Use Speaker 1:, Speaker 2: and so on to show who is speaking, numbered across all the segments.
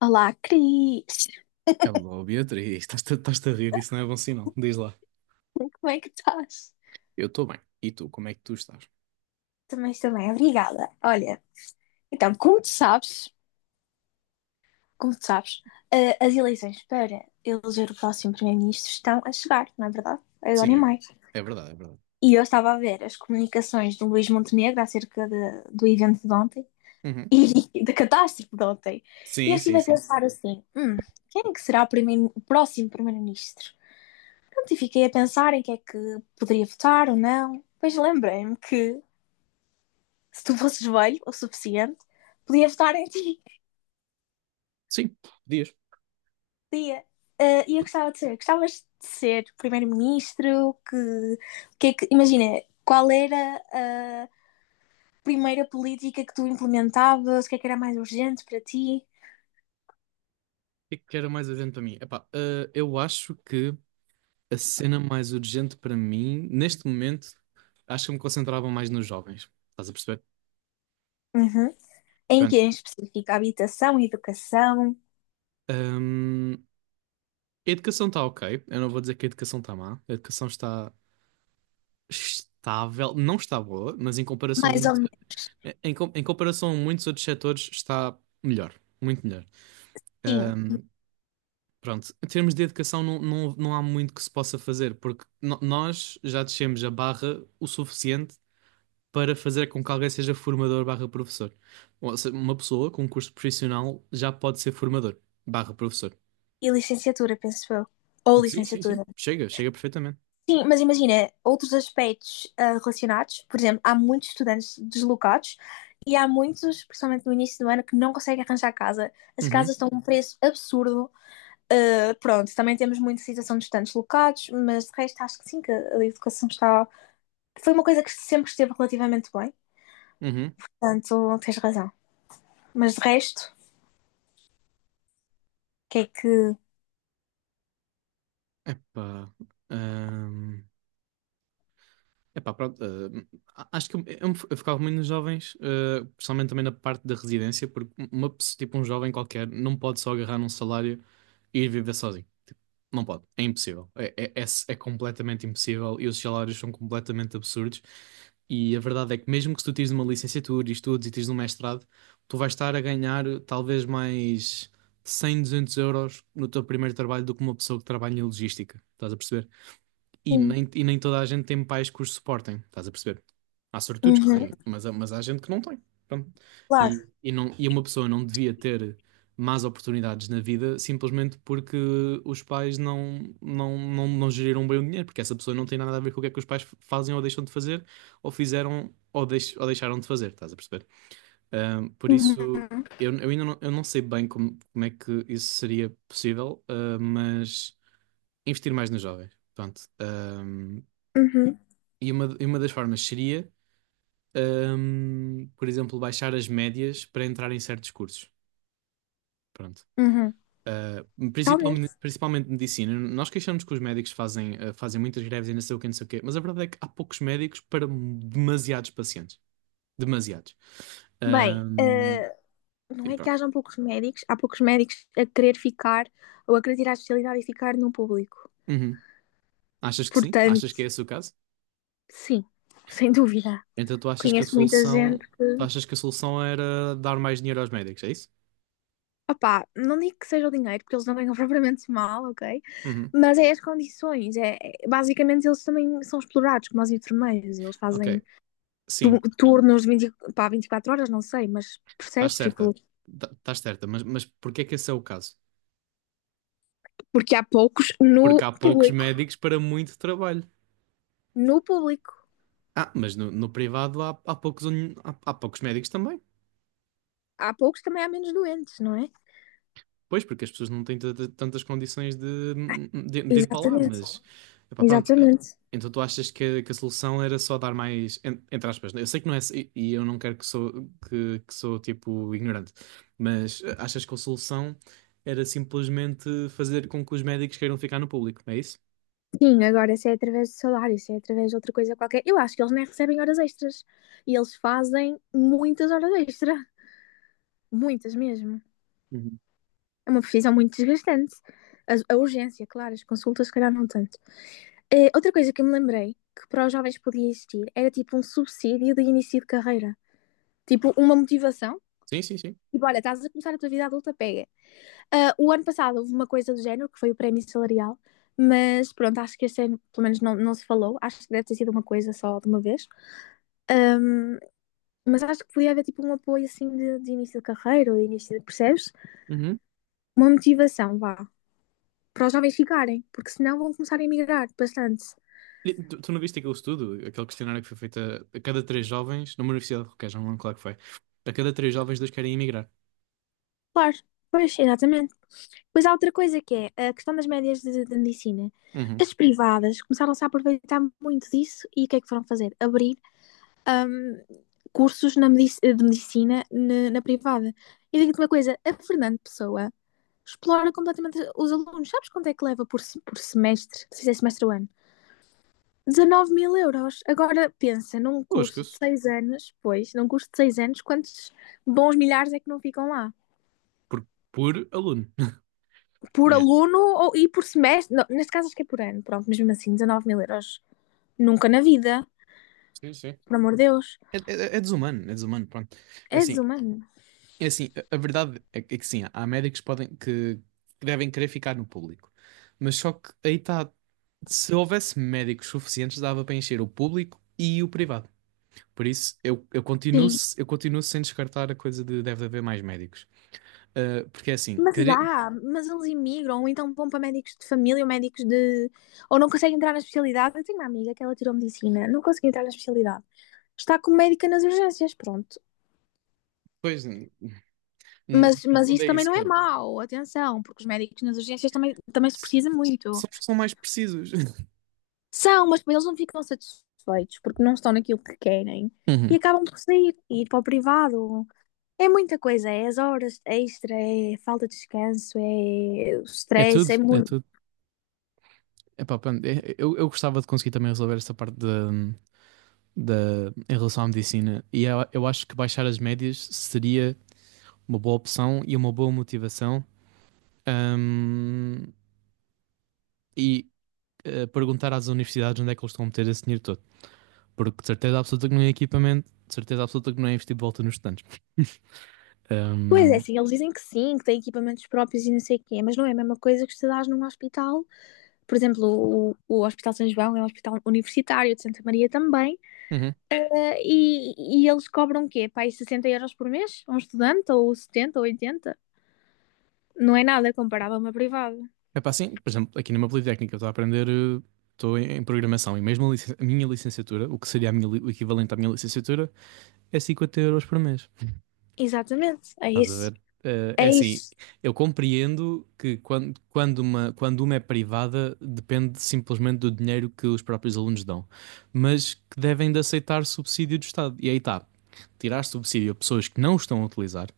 Speaker 1: Olá, Cris!
Speaker 2: Hello, Beatriz, estás-te a rir, isso não é bom sinal. Diz lá.
Speaker 1: Como é que estás?
Speaker 2: Eu estou bem. E tu, como é que tu estás?
Speaker 1: Também estou bem, obrigada. Olha, então, como tu sabes, como tu sabes, as eleições para eleger o próximo primeiro-ministro estão a chegar, não é verdade? Agora
Speaker 2: Sim,
Speaker 1: em
Speaker 2: é,
Speaker 1: maio.
Speaker 2: é verdade, é verdade.
Speaker 1: E eu estava a ver as comunicações do Luís Montenegro acerca do evento de ontem
Speaker 2: Uhum.
Speaker 1: e da catástrofe de ontem. E eu
Speaker 2: Sim, sim,
Speaker 1: estive a
Speaker 2: sim.
Speaker 1: pensar assim, quem é que será o próximo primeiro-ministro? Pronto, e fiquei a pensar em quem é que poderia votar ou não. Depois lembrei-me que se tu fosses velho o suficiente, podia votar em ti.
Speaker 2: Sim, podias. O
Speaker 1: Podia. Ah, e eu gostavas de ser primeiro-ministro, imagina, qual era a primeira política que tu implementavas, o que é que era mais urgente para ti?
Speaker 2: que é que era mais urgente para mim? Epá, eu acho que a cena mais urgente para mim, neste momento, acho que eu me concentrava mais nos jovens. Estás a perceber?
Speaker 1: Uhum. Em que
Speaker 2: Pronto.
Speaker 1: em específico? Habitação, educação.
Speaker 2: Hum, a educação está ok. Eu não vou dizer que a educação está má. A educação está estável. Não está boa, mas em comparação
Speaker 1: Mais ou
Speaker 2: muito.
Speaker 1: menos.
Speaker 2: Em comparação a muitos outros setores, está melhor, muito melhor.
Speaker 1: Sim.
Speaker 2: Ahm, pronto, em termos de educação, não há muito que se possa fazer, porque nós já descemos a barra o suficiente para fazer com que alguém seja formador barra professor. Ou seja, uma pessoa com um curso profissional já pode ser formador barra professor.
Speaker 1: E licenciatura, penso eu. Ou
Speaker 2: Sim, sim,
Speaker 1: licenciatura.
Speaker 2: sim. Chega perfeitamente.
Speaker 1: Sim, mas imagina, outros aspectos relacionados, por exemplo, há muitos estudantes deslocados e há muitos, principalmente no início do ano, que não conseguem arranjar casa. As casas
Speaker 2: Uhum,
Speaker 1: estão a um preço absurdo. Ah, pronto, também temos muita situação de estudantes deslocados, mas de resto acho que sim, que a educação está. Foi uma coisa que sempre esteve relativamente bem,
Speaker 2: uhum.
Speaker 1: portanto tens razão. Mas de resto, o que é que.
Speaker 2: Epá. Epá, pronto, acho que eu focava muito nos jovens, eh, principalmente também na parte da residência, porque tipo, um jovem qualquer não pode só agarrar num salário e ir viver sozinho. Tipo, não pode, é impossível. É completamente impossível e os salários são completamente absurdos. E a verdade é que mesmo que tu tires uma licenciatura e estudes e tires um mestrado, tu vais estar a ganhar talvez mais 100, 200 euros no teu primeiro trabalho do que uma pessoa que trabalha em logística. Estás a perceber? E
Speaker 1: Sim.
Speaker 2: nem, e nem toda a gente tem pais que os suportem, estás a perceber? Há sortudos que
Speaker 1: Uhum,
Speaker 2: têm, mas, mas há gente que não tem. Pronto. E,
Speaker 1: claro.
Speaker 2: e, não, e uma pessoa não devia ter más oportunidades na vida simplesmente porque os pais não geriram bem o dinheiro, porque essa pessoa não tem nada a ver com o que é que os pais fazem ou deixam de fazer, ou fizeram ou deixaram de fazer, estás a perceber? Por isso,
Speaker 1: Uhum,
Speaker 2: eu não sei bem como é que isso seria possível, mas investir mais nos jovens. Pronto.
Speaker 1: uhum,
Speaker 2: E uma das formas seria, por exemplo, baixar as médias para entrar em certos cursos. Pronto.
Speaker 1: uhum.
Speaker 2: Ah, principalmente,
Speaker 1: Totalmente.
Speaker 2: principalmente medicina. Nós queixamos que os médicos fazem, fazem muitas greves e não sei o quê não sei o quê, mas a verdade é que há poucos médicos para demasiados pacientes. Demasiados.
Speaker 1: Bem,
Speaker 2: Hum,
Speaker 1: não
Speaker 2: e
Speaker 1: é que
Speaker 2: pronto.
Speaker 1: hajam poucos médicos, há poucos médicos a querer ficar ou a querer tirar a especialidade e ficar no público.
Speaker 2: Uhum. Achas que sim?
Speaker 1: Portanto,
Speaker 2: Achas que é esse o caso?
Speaker 1: sim, sem dúvida.
Speaker 2: Então tu achas que a
Speaker 1: Conheço muita
Speaker 2: solução,
Speaker 1: gente
Speaker 2: tu
Speaker 1: que.
Speaker 2: achas que a solução era dar mais dinheiro aos médicos, é isso?
Speaker 1: Opá, não digo que seja o dinheiro, porque eles não ganham propriamente mal, ok?
Speaker 2: Uhum.
Speaker 1: Mas é as condições. Basicamente, eles também são explorados, como os enfermeiros. Eles
Speaker 2: Ok.
Speaker 1: fazem
Speaker 2: Sim,
Speaker 1: turnos de 20, pá, 24 horas, não sei, mas
Speaker 2: estás
Speaker 1: percebes?
Speaker 2: certa,
Speaker 1: Tipo,
Speaker 2: estás certa, mas porquê é que esse é o caso?
Speaker 1: porque há poucos
Speaker 2: Porque
Speaker 1: no
Speaker 2: há poucos
Speaker 1: público.
Speaker 2: médicos para muito trabalho.
Speaker 1: No público.
Speaker 2: Ah, mas no privado há poucos, há poucos médicos também.
Speaker 1: Há poucos, também há menos doentes, não é?
Speaker 2: Pois, porque as pessoas não têm tantas condições de ir para lá,
Speaker 1: Exatamente,
Speaker 2: mas epá, pronto. Eh,
Speaker 1: exatamente.
Speaker 2: então tu achas que a solução era só dar mais, entre aspas, né? Eu sei que não é, e eu não quero que sou, que sou tipo ignorante, mas eh, achas que a solução era simplesmente fazer com que os médicos queiram ficar no público, é isso?
Speaker 1: Sim, agora se é através de salário, se é através de outra coisa qualquer, eu acho que eles nem recebem horas extras. E eles fazem muitas horas extra, muitas mesmo.
Speaker 2: Uhum.
Speaker 1: É uma profissão muito desgastante. A urgência, claro, as consultas, se calhar, não tanto. Outra coisa que eu me lembrei que para os jovens podia existir era tipo um subsídio de início de carreira, tipo uma motivação.
Speaker 2: Sim, sim, sim.
Speaker 1: Tipo, olha, estás a começar a tua vida adulta, pega. Ah, o ano passado houve uma coisa do género, que foi o prémio salarial, mas pronto, acho que este ano, pelo menos, não, não se falou. Acho que deve ter sido uma coisa só de uma vez. Mas acho que podia haver tipo um apoio assim de início de carreira ou de início de, percebes?
Speaker 2: Uhum.
Speaker 1: Uma motivação, vá, para os jovens ficarem, porque senão vão começar a emigrar bastante.
Speaker 2: E tu, tu não viste aquele estudo, aquele questionário que foi feito a cada três jovens, numa universidade qualquer, já não lembro qual é que foi. A cada três jovens, dois querem emigrar.
Speaker 1: Claro, pois, exatamente. Pois há outra coisa que é a questão das médias de medicina.
Speaker 2: Uhum.
Speaker 1: As privadas começaram-se a aproveitar muito disso e o que é que foram fazer? Abrir ahm, cursos de medicina na privada. E digo-te uma coisa, a Fernando Pessoa explora completamente os alunos. Sabes quanto é que leva por, por semestre? Se fizer semestre ou ano? 19 mil euros. Agora pensa, num curso de
Speaker 2: Lasca-se.
Speaker 1: 6 anos, pois, num curso de 6 anos, quantos bons milhares é que não ficam lá?
Speaker 2: Por, por aluno.
Speaker 1: Por
Speaker 2: Yeah.
Speaker 1: aluno ou, e por semestre? Não, neste caso acho que é por ano, pronto, mas mesmo assim, 19 mil euros. Nunca na vida,
Speaker 2: Sim, sim.
Speaker 1: por amor de Deus.
Speaker 2: É desumano, pronto. É
Speaker 1: É
Speaker 2: assim,
Speaker 1: desumano.
Speaker 2: é assim, a verdade é é que sim, há médicos que podem, que devem querer ficar no público. Mas só que aí está, se houvesse médicos suficientes, dava para encher o público e o privado. Por isso,
Speaker 1: Sim.
Speaker 2: eu continuo sem descartar a coisa de deve haver mais médicos. Porque é assim,
Speaker 1: Mas
Speaker 2: care...
Speaker 1: há, mas eles imigram, ou então vão para médicos de família ou médicos de. Ou não conseguem entrar na especialidade. Eu tenho uma amiga que ela tirou medicina, não conseguiu entrar na especialidade. Está como médica nas urgências, pronto.
Speaker 2: Pois,
Speaker 1: Mas,
Speaker 2: no
Speaker 1: mas
Speaker 2: fundo
Speaker 1: isso
Speaker 2: é
Speaker 1: também
Speaker 2: isso.
Speaker 1: não é
Speaker 2: Com...
Speaker 1: mau, atenção, porque os médicos nas urgências também, também se
Speaker 2: s-
Speaker 1: precisa muito.
Speaker 2: são os que são mais precisos.
Speaker 1: São, mas depois eles não ficam satisfeitos porque não estão naquilo que querem e
Speaker 2: Uhum.
Speaker 1: acabam por sair e ir para o privado. É muita coisa, é as horas extra, é falta de descanso, é o
Speaker 2: É
Speaker 1: stress,
Speaker 2: tudo,
Speaker 1: é
Speaker 2: é
Speaker 1: muito.
Speaker 2: tudo. Epá, pronto, eu gostava de conseguir também resolver esta parte da em relação à medicina. E eu acho que baixar as médias seria uma boa opção e uma boa motivação. Ahm, e perguntar às universidades onde é que eles estão a meter esse dinheiro todo. Porque de certeza absoluta que não é equipamento, de certeza absoluta que não é investir de volta nos estudantes.
Speaker 1: Pois é,
Speaker 2: Ahm,
Speaker 1: sim, eles dizem que sim, que têm equipamentos próprios e não sei o quê, mas não é a mesma coisa que estudares num hospital. Por exemplo, o Hospital São João é um hospital universitário de Santa Maria também,
Speaker 2: uhum.
Speaker 1: e eles cobram o quê? Para aí 60 € por mês? Um estudante, ou 70, ou 80? Não é nada comparado a uma privada.
Speaker 2: É pá, sim, por exemplo, aqui numa Politécnica, eu estou a aprender, estou em, em programação e mesmo a minha licenciatura, o que seria a minha o equivalente à minha licenciatura, é 50 euros por mês.
Speaker 1: Exatamente, é
Speaker 2: Estás a
Speaker 1: isso.
Speaker 2: ver? Eh,
Speaker 1: É
Speaker 2: é assim,
Speaker 1: isso.
Speaker 2: eu compreendo que quando uma é privada, depende simplesmente do dinheiro que os próprios alunos dão, mas que devem de aceitar subsídio do Estado. E aí está, tirar subsídio a pessoas que não estão a utilizar,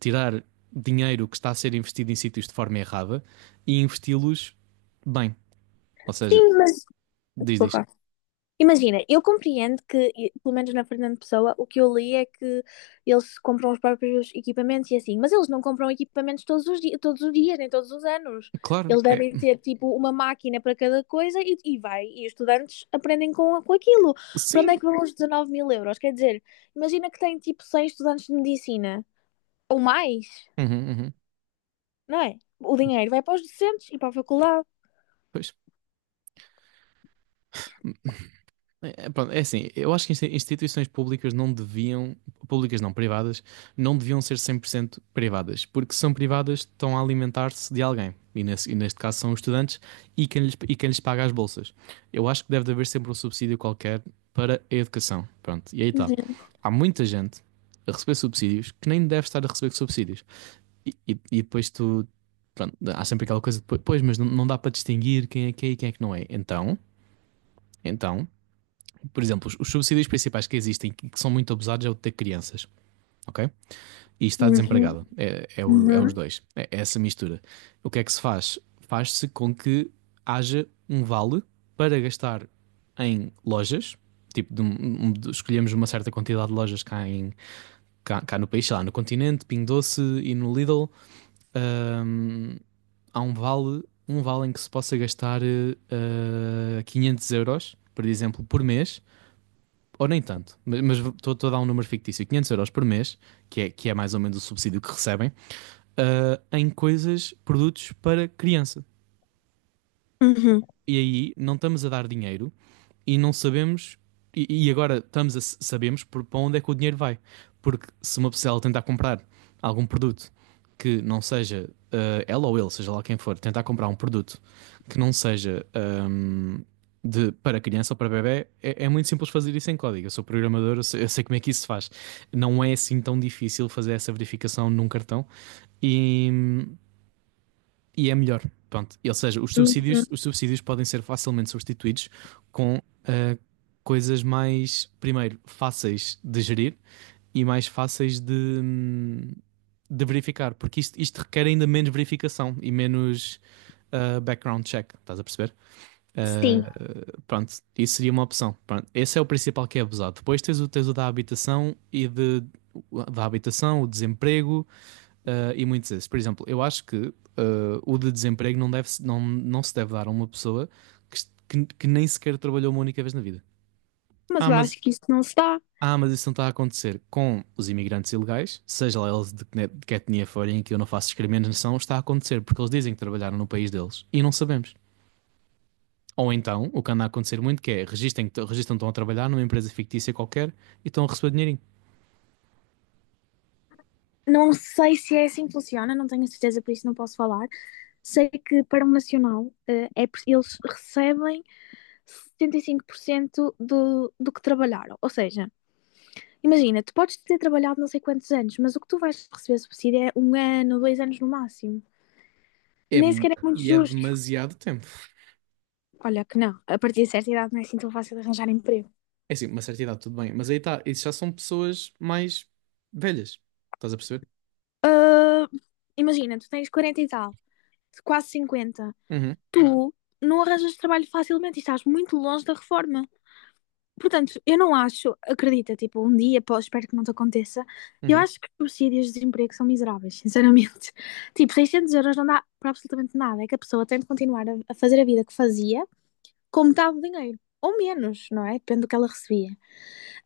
Speaker 2: tirar dinheiro que está a ser investido em sítios de forma errada e investi-los bem. Ou seja,
Speaker 1: Sim, mas.
Speaker 2: diz, diz.
Speaker 1: Desculpa. Imagina, eu compreendo que, pelo menos na Fernando Pessoa, o que eu li é que eles compram os próprios equipamentos e assim, mas eles não compram equipamentos todos os dias, nem todos os anos.
Speaker 2: Claro,
Speaker 1: Eles
Speaker 2: é.
Speaker 1: devem ter tipo uma máquina para cada coisa e os estudantes aprendem com aquilo. Para onde é
Speaker 2: Sim.
Speaker 1: que vão os 19 mil euros? Quer dizer, imagina que tem tipo 100 estudantes de medicina ou mais,
Speaker 2: Uhum, uhum.
Speaker 1: não é? O dinheiro vai para os docentes e para a faculdade.
Speaker 2: Pois. Pronto, é assim, eu acho que instituições públicas não deviam, públicas não, privadas, não deviam ser 100% privadas, porque se são privadas, estão a alimentar-se de alguém, e, e neste caso são os estudantes e e quem lhes paga as bolsas. Eu acho que deve haver sempre um subsídio qualquer para a educação, pronto, e aí está.
Speaker 1: Uhum,
Speaker 2: Há muita gente a receber subsídios que nem deve estar a receber subsídios. E depois tu. Pronto, há sempre aquela coisa, depois pois, mas não, não dá para distinguir quem é que é e quem é que não é. Então, por exemplo, os subsídios principais que existem e que são muito abusados é o de ter crianças, ok? E estar
Speaker 1: uhum,
Speaker 2: desempregado. É os
Speaker 1: uhum,
Speaker 2: dois. É essa mistura. O que é que se faz? Faz-se com que haja um vale para gastar em lojas. Tipo, de um- um- de- escolhemos uma certa quantidade de lojas cá, cá no país, sei lá, no Continente, Pingo Doce e no Lidl. um, há um vale em que se possa gastar 500 euros, por exemplo, por mês, ou nem tanto, mas estou a dar um número fictício, 500 euros por mês, que é mais ou menos o subsídio que recebem, eh, em coisas, produtos para criança.
Speaker 1: uhum,
Speaker 2: E aí não estamos a dar dinheiro e não sabemos, e agora estamos sabemos para onde é que o dinheiro vai. Porque se uma pessoa ela tentar comprar algum produto que não seja ela ou ele, seja lá quem for, tentar comprar um produto que não seja para criança ou para bebé é muito simples fazer isso em código. Eu sou programador, eu sei como é que isso se faz. Não é assim tão difícil fazer essa verificação num cartão. E, e é melhor. Pronto. Ou seja,
Speaker 1: uhum.
Speaker 2: os subsídios podem ser facilmente substituídos com coisas mais, primeiro, fáceis de gerir e mais fáceis de verificar, porque isto requer ainda menos verificação e menos background check, estás a perceber?
Speaker 1: Sim,
Speaker 2: Ah, pronto, isso seria uma opção. Pronto, esse é o principal que é abusado. Depois tens tens o da habitação da habitação, o desemprego, uh, e muitos desses. Por exemplo, eu acho que o de desemprego deve, não, não se deve dar a uma pessoa que, que nem sequer trabalhou uma única vez na vida.
Speaker 1: mas
Speaker 2: Ah,
Speaker 1: eu
Speaker 2: mas,
Speaker 1: acho que isso não se dá.
Speaker 2: mas isso não está a acontecer com os imigrantes ilegais, seja lá eles de que etnia forem, que eu não faço discriminação, está a acontecer porque eles dizem que trabalharam no país deles e não sabemos. Ou então, o que anda a acontecer muito que é registam que estão a trabalhar numa empresa fictícia qualquer e estão a receber dinheirinho.
Speaker 1: Não sei se é assim que funciona, não tenho certeza, por isso não posso falar. Sei que para o Nacional, eles recebem 75% do que trabalharam. Ou seja, imagina, tu podes ter trabalhado não sei quantos anos, mas o que tu vais receber subsídio é um ano, dois anos no máximo.
Speaker 2: É,
Speaker 1: Nem sequer é muito
Speaker 2: e é
Speaker 1: justo.
Speaker 2: demasiado tempo.
Speaker 1: Olha que não, a partir de certa idade não é assim tão fácil de arranjar emprego.
Speaker 2: É assim, uma certa idade, tudo bem. Mas aí está, isso já são pessoas mais velhas. Estás a perceber?
Speaker 1: Ah, imagina, tu tens 40 e tal, quase 50.
Speaker 2: Uhum,
Speaker 1: Tu não arranjas trabalho facilmente e estás muito longe da reforma. Portanto, eu não acho, acredita, tipo, um dia, pô, espero que não te aconteça, eu
Speaker 2: uhum.
Speaker 1: acho que os subsídios de desemprego são miseráveis, sinceramente. Tipo, 600 € não dá para absolutamente nada, é que a pessoa tem de continuar a fazer a vida que fazia com metade do dinheiro, ou menos, não é? Depende do que ela recebia.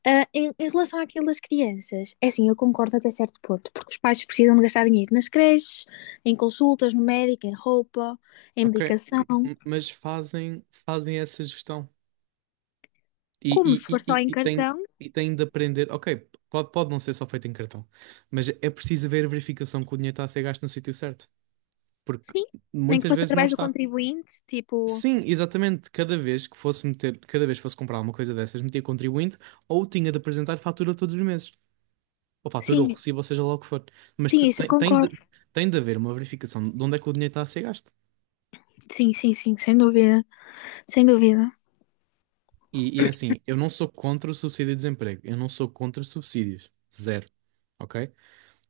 Speaker 1: Ah, em relação àquilo das crianças, é assim, eu concordo até certo ponto, porque os pais precisam de gastar dinheiro nas creches, em consultas, no médico, em roupa, em
Speaker 2: Ok.
Speaker 1: medicação,
Speaker 2: Mas fazem, fazem essa gestão. E,
Speaker 1: como se
Speaker 2: e,
Speaker 1: for
Speaker 2: e,
Speaker 1: só
Speaker 2: e,
Speaker 1: em
Speaker 2: e têm,
Speaker 1: cartão.
Speaker 2: e têm de aprender. Ok, pode, pode não ser só feito em cartão. Mas é preciso haver a verificação que o dinheiro está a ser gasto no sítio certo. Porque
Speaker 1: Sim, nem que
Speaker 2: muitas
Speaker 1: fosse
Speaker 2: vezes não
Speaker 1: através do
Speaker 2: está.
Speaker 1: contribuinte, tipo,
Speaker 2: Sim, exatamente. Cada vez que fosse comprar alguma coisa dessas, metia contribuinte ou tinha de apresentar fatura todos os meses. Ou fatura ou
Speaker 1: sim,
Speaker 2: recibo, ou seja lá o que for. Mas
Speaker 1: sim, isso eu concordo.
Speaker 2: tem de haver uma verificação de onde é que o dinheiro está a ser gasto.
Speaker 1: Sim, sim, sim, sem dúvida, sem dúvida.
Speaker 2: E é assim, eu não sou contra o subsídio de desemprego, eu não sou contra subsídios, zero, ok?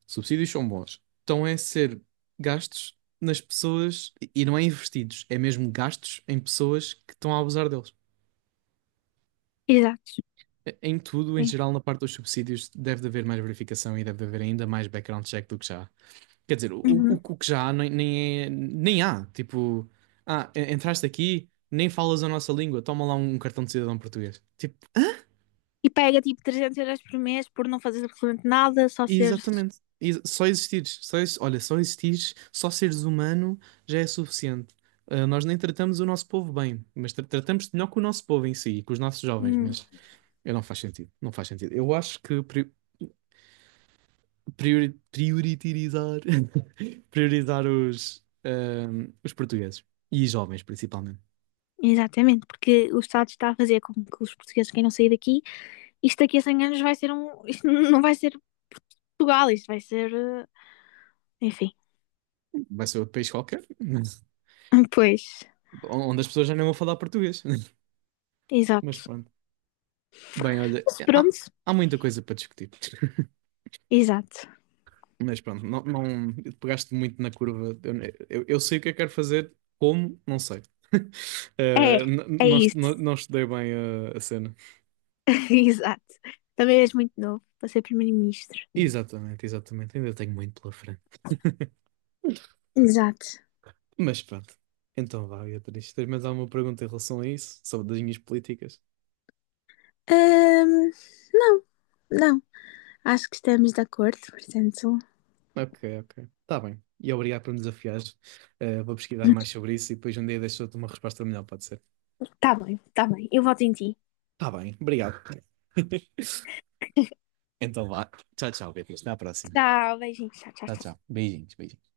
Speaker 2: Subsídios são bons. Então é ser gastos nas pessoas e não é investidos, é mesmo gastos em pessoas que estão a abusar deles.
Speaker 1: Exato,
Speaker 2: Em tudo, em
Speaker 1: sim.
Speaker 2: geral, na parte dos subsídios, deve de haver mais verificação e deve de haver ainda mais background check do que já há. Quer dizer,
Speaker 1: Uhum.
Speaker 2: o que já há nem há. Tipo, entraste aqui, nem falas a nossa língua, toma lá um cartão de cidadão português. Tipo,
Speaker 1: E pega tipo 300 € por mês por não fazer absolutamente nada, só ser.
Speaker 2: exatamente. Só existires, olha, só existires, só seres humano já é suficiente. Ah, nós nem tratamos o nosso povo bem, mas tratamos melhor com o nosso povo em si, com os nossos jovens,
Speaker 1: Hum,
Speaker 2: mas eu não faz sentido, não faz sentido. Eu acho que prioritizar priorizar os, os portugueses e jovens principalmente.
Speaker 1: exatamente, porque o Estado está a fazer com que os portugueses queiram sair daqui. Isto daqui a 100 anos vai ser um. Isto não vai ser Portugal, isto vai ser. Enfim.
Speaker 2: Vai ser outro país qualquer,
Speaker 1: Pois,
Speaker 2: onde as pessoas já não vão falar português. Mas
Speaker 1: exato.
Speaker 2: pronto. Bem,
Speaker 1: Mas pronto,
Speaker 2: há muita coisa para discutir.
Speaker 1: exato.
Speaker 2: Mas pronto, não, não pegaste muito na curva. Eu sei o que é que quero fazer, como, não sei.
Speaker 1: É,
Speaker 2: Eh,
Speaker 1: é
Speaker 2: não,
Speaker 1: isso.
Speaker 2: não estudei bem a cena.
Speaker 1: Exato. Também és muito novo para ser primeiro-ministro.
Speaker 2: Exatamente, exatamente. Ainda tenho muito pela frente.
Speaker 1: Exato.
Speaker 2: Mas pronto. Então vá, Beatriz. Tens mais alguma pergunta em relação a isso? Sobre as minhas políticas?
Speaker 1: Ahm, não, não. Acho que estamos de acordo, portanto.
Speaker 2: Ok, ok. Está bem. E obrigado por me desafiares. Eh, vou pesquisar mais sobre isso e depois um dia deixo-te uma resposta melhor, pode ser?
Speaker 1: Tá bem, tá bem. Eu voto em ti.
Speaker 2: Está bem, obrigado. Então vá. Tchau, tchau, Beatriz. Até à próxima.
Speaker 1: Tchau, beijinhos. Tchau, tchau,
Speaker 2: Tchau,
Speaker 1: tchau.
Speaker 2: tchau. Beijinhos, beijinhos.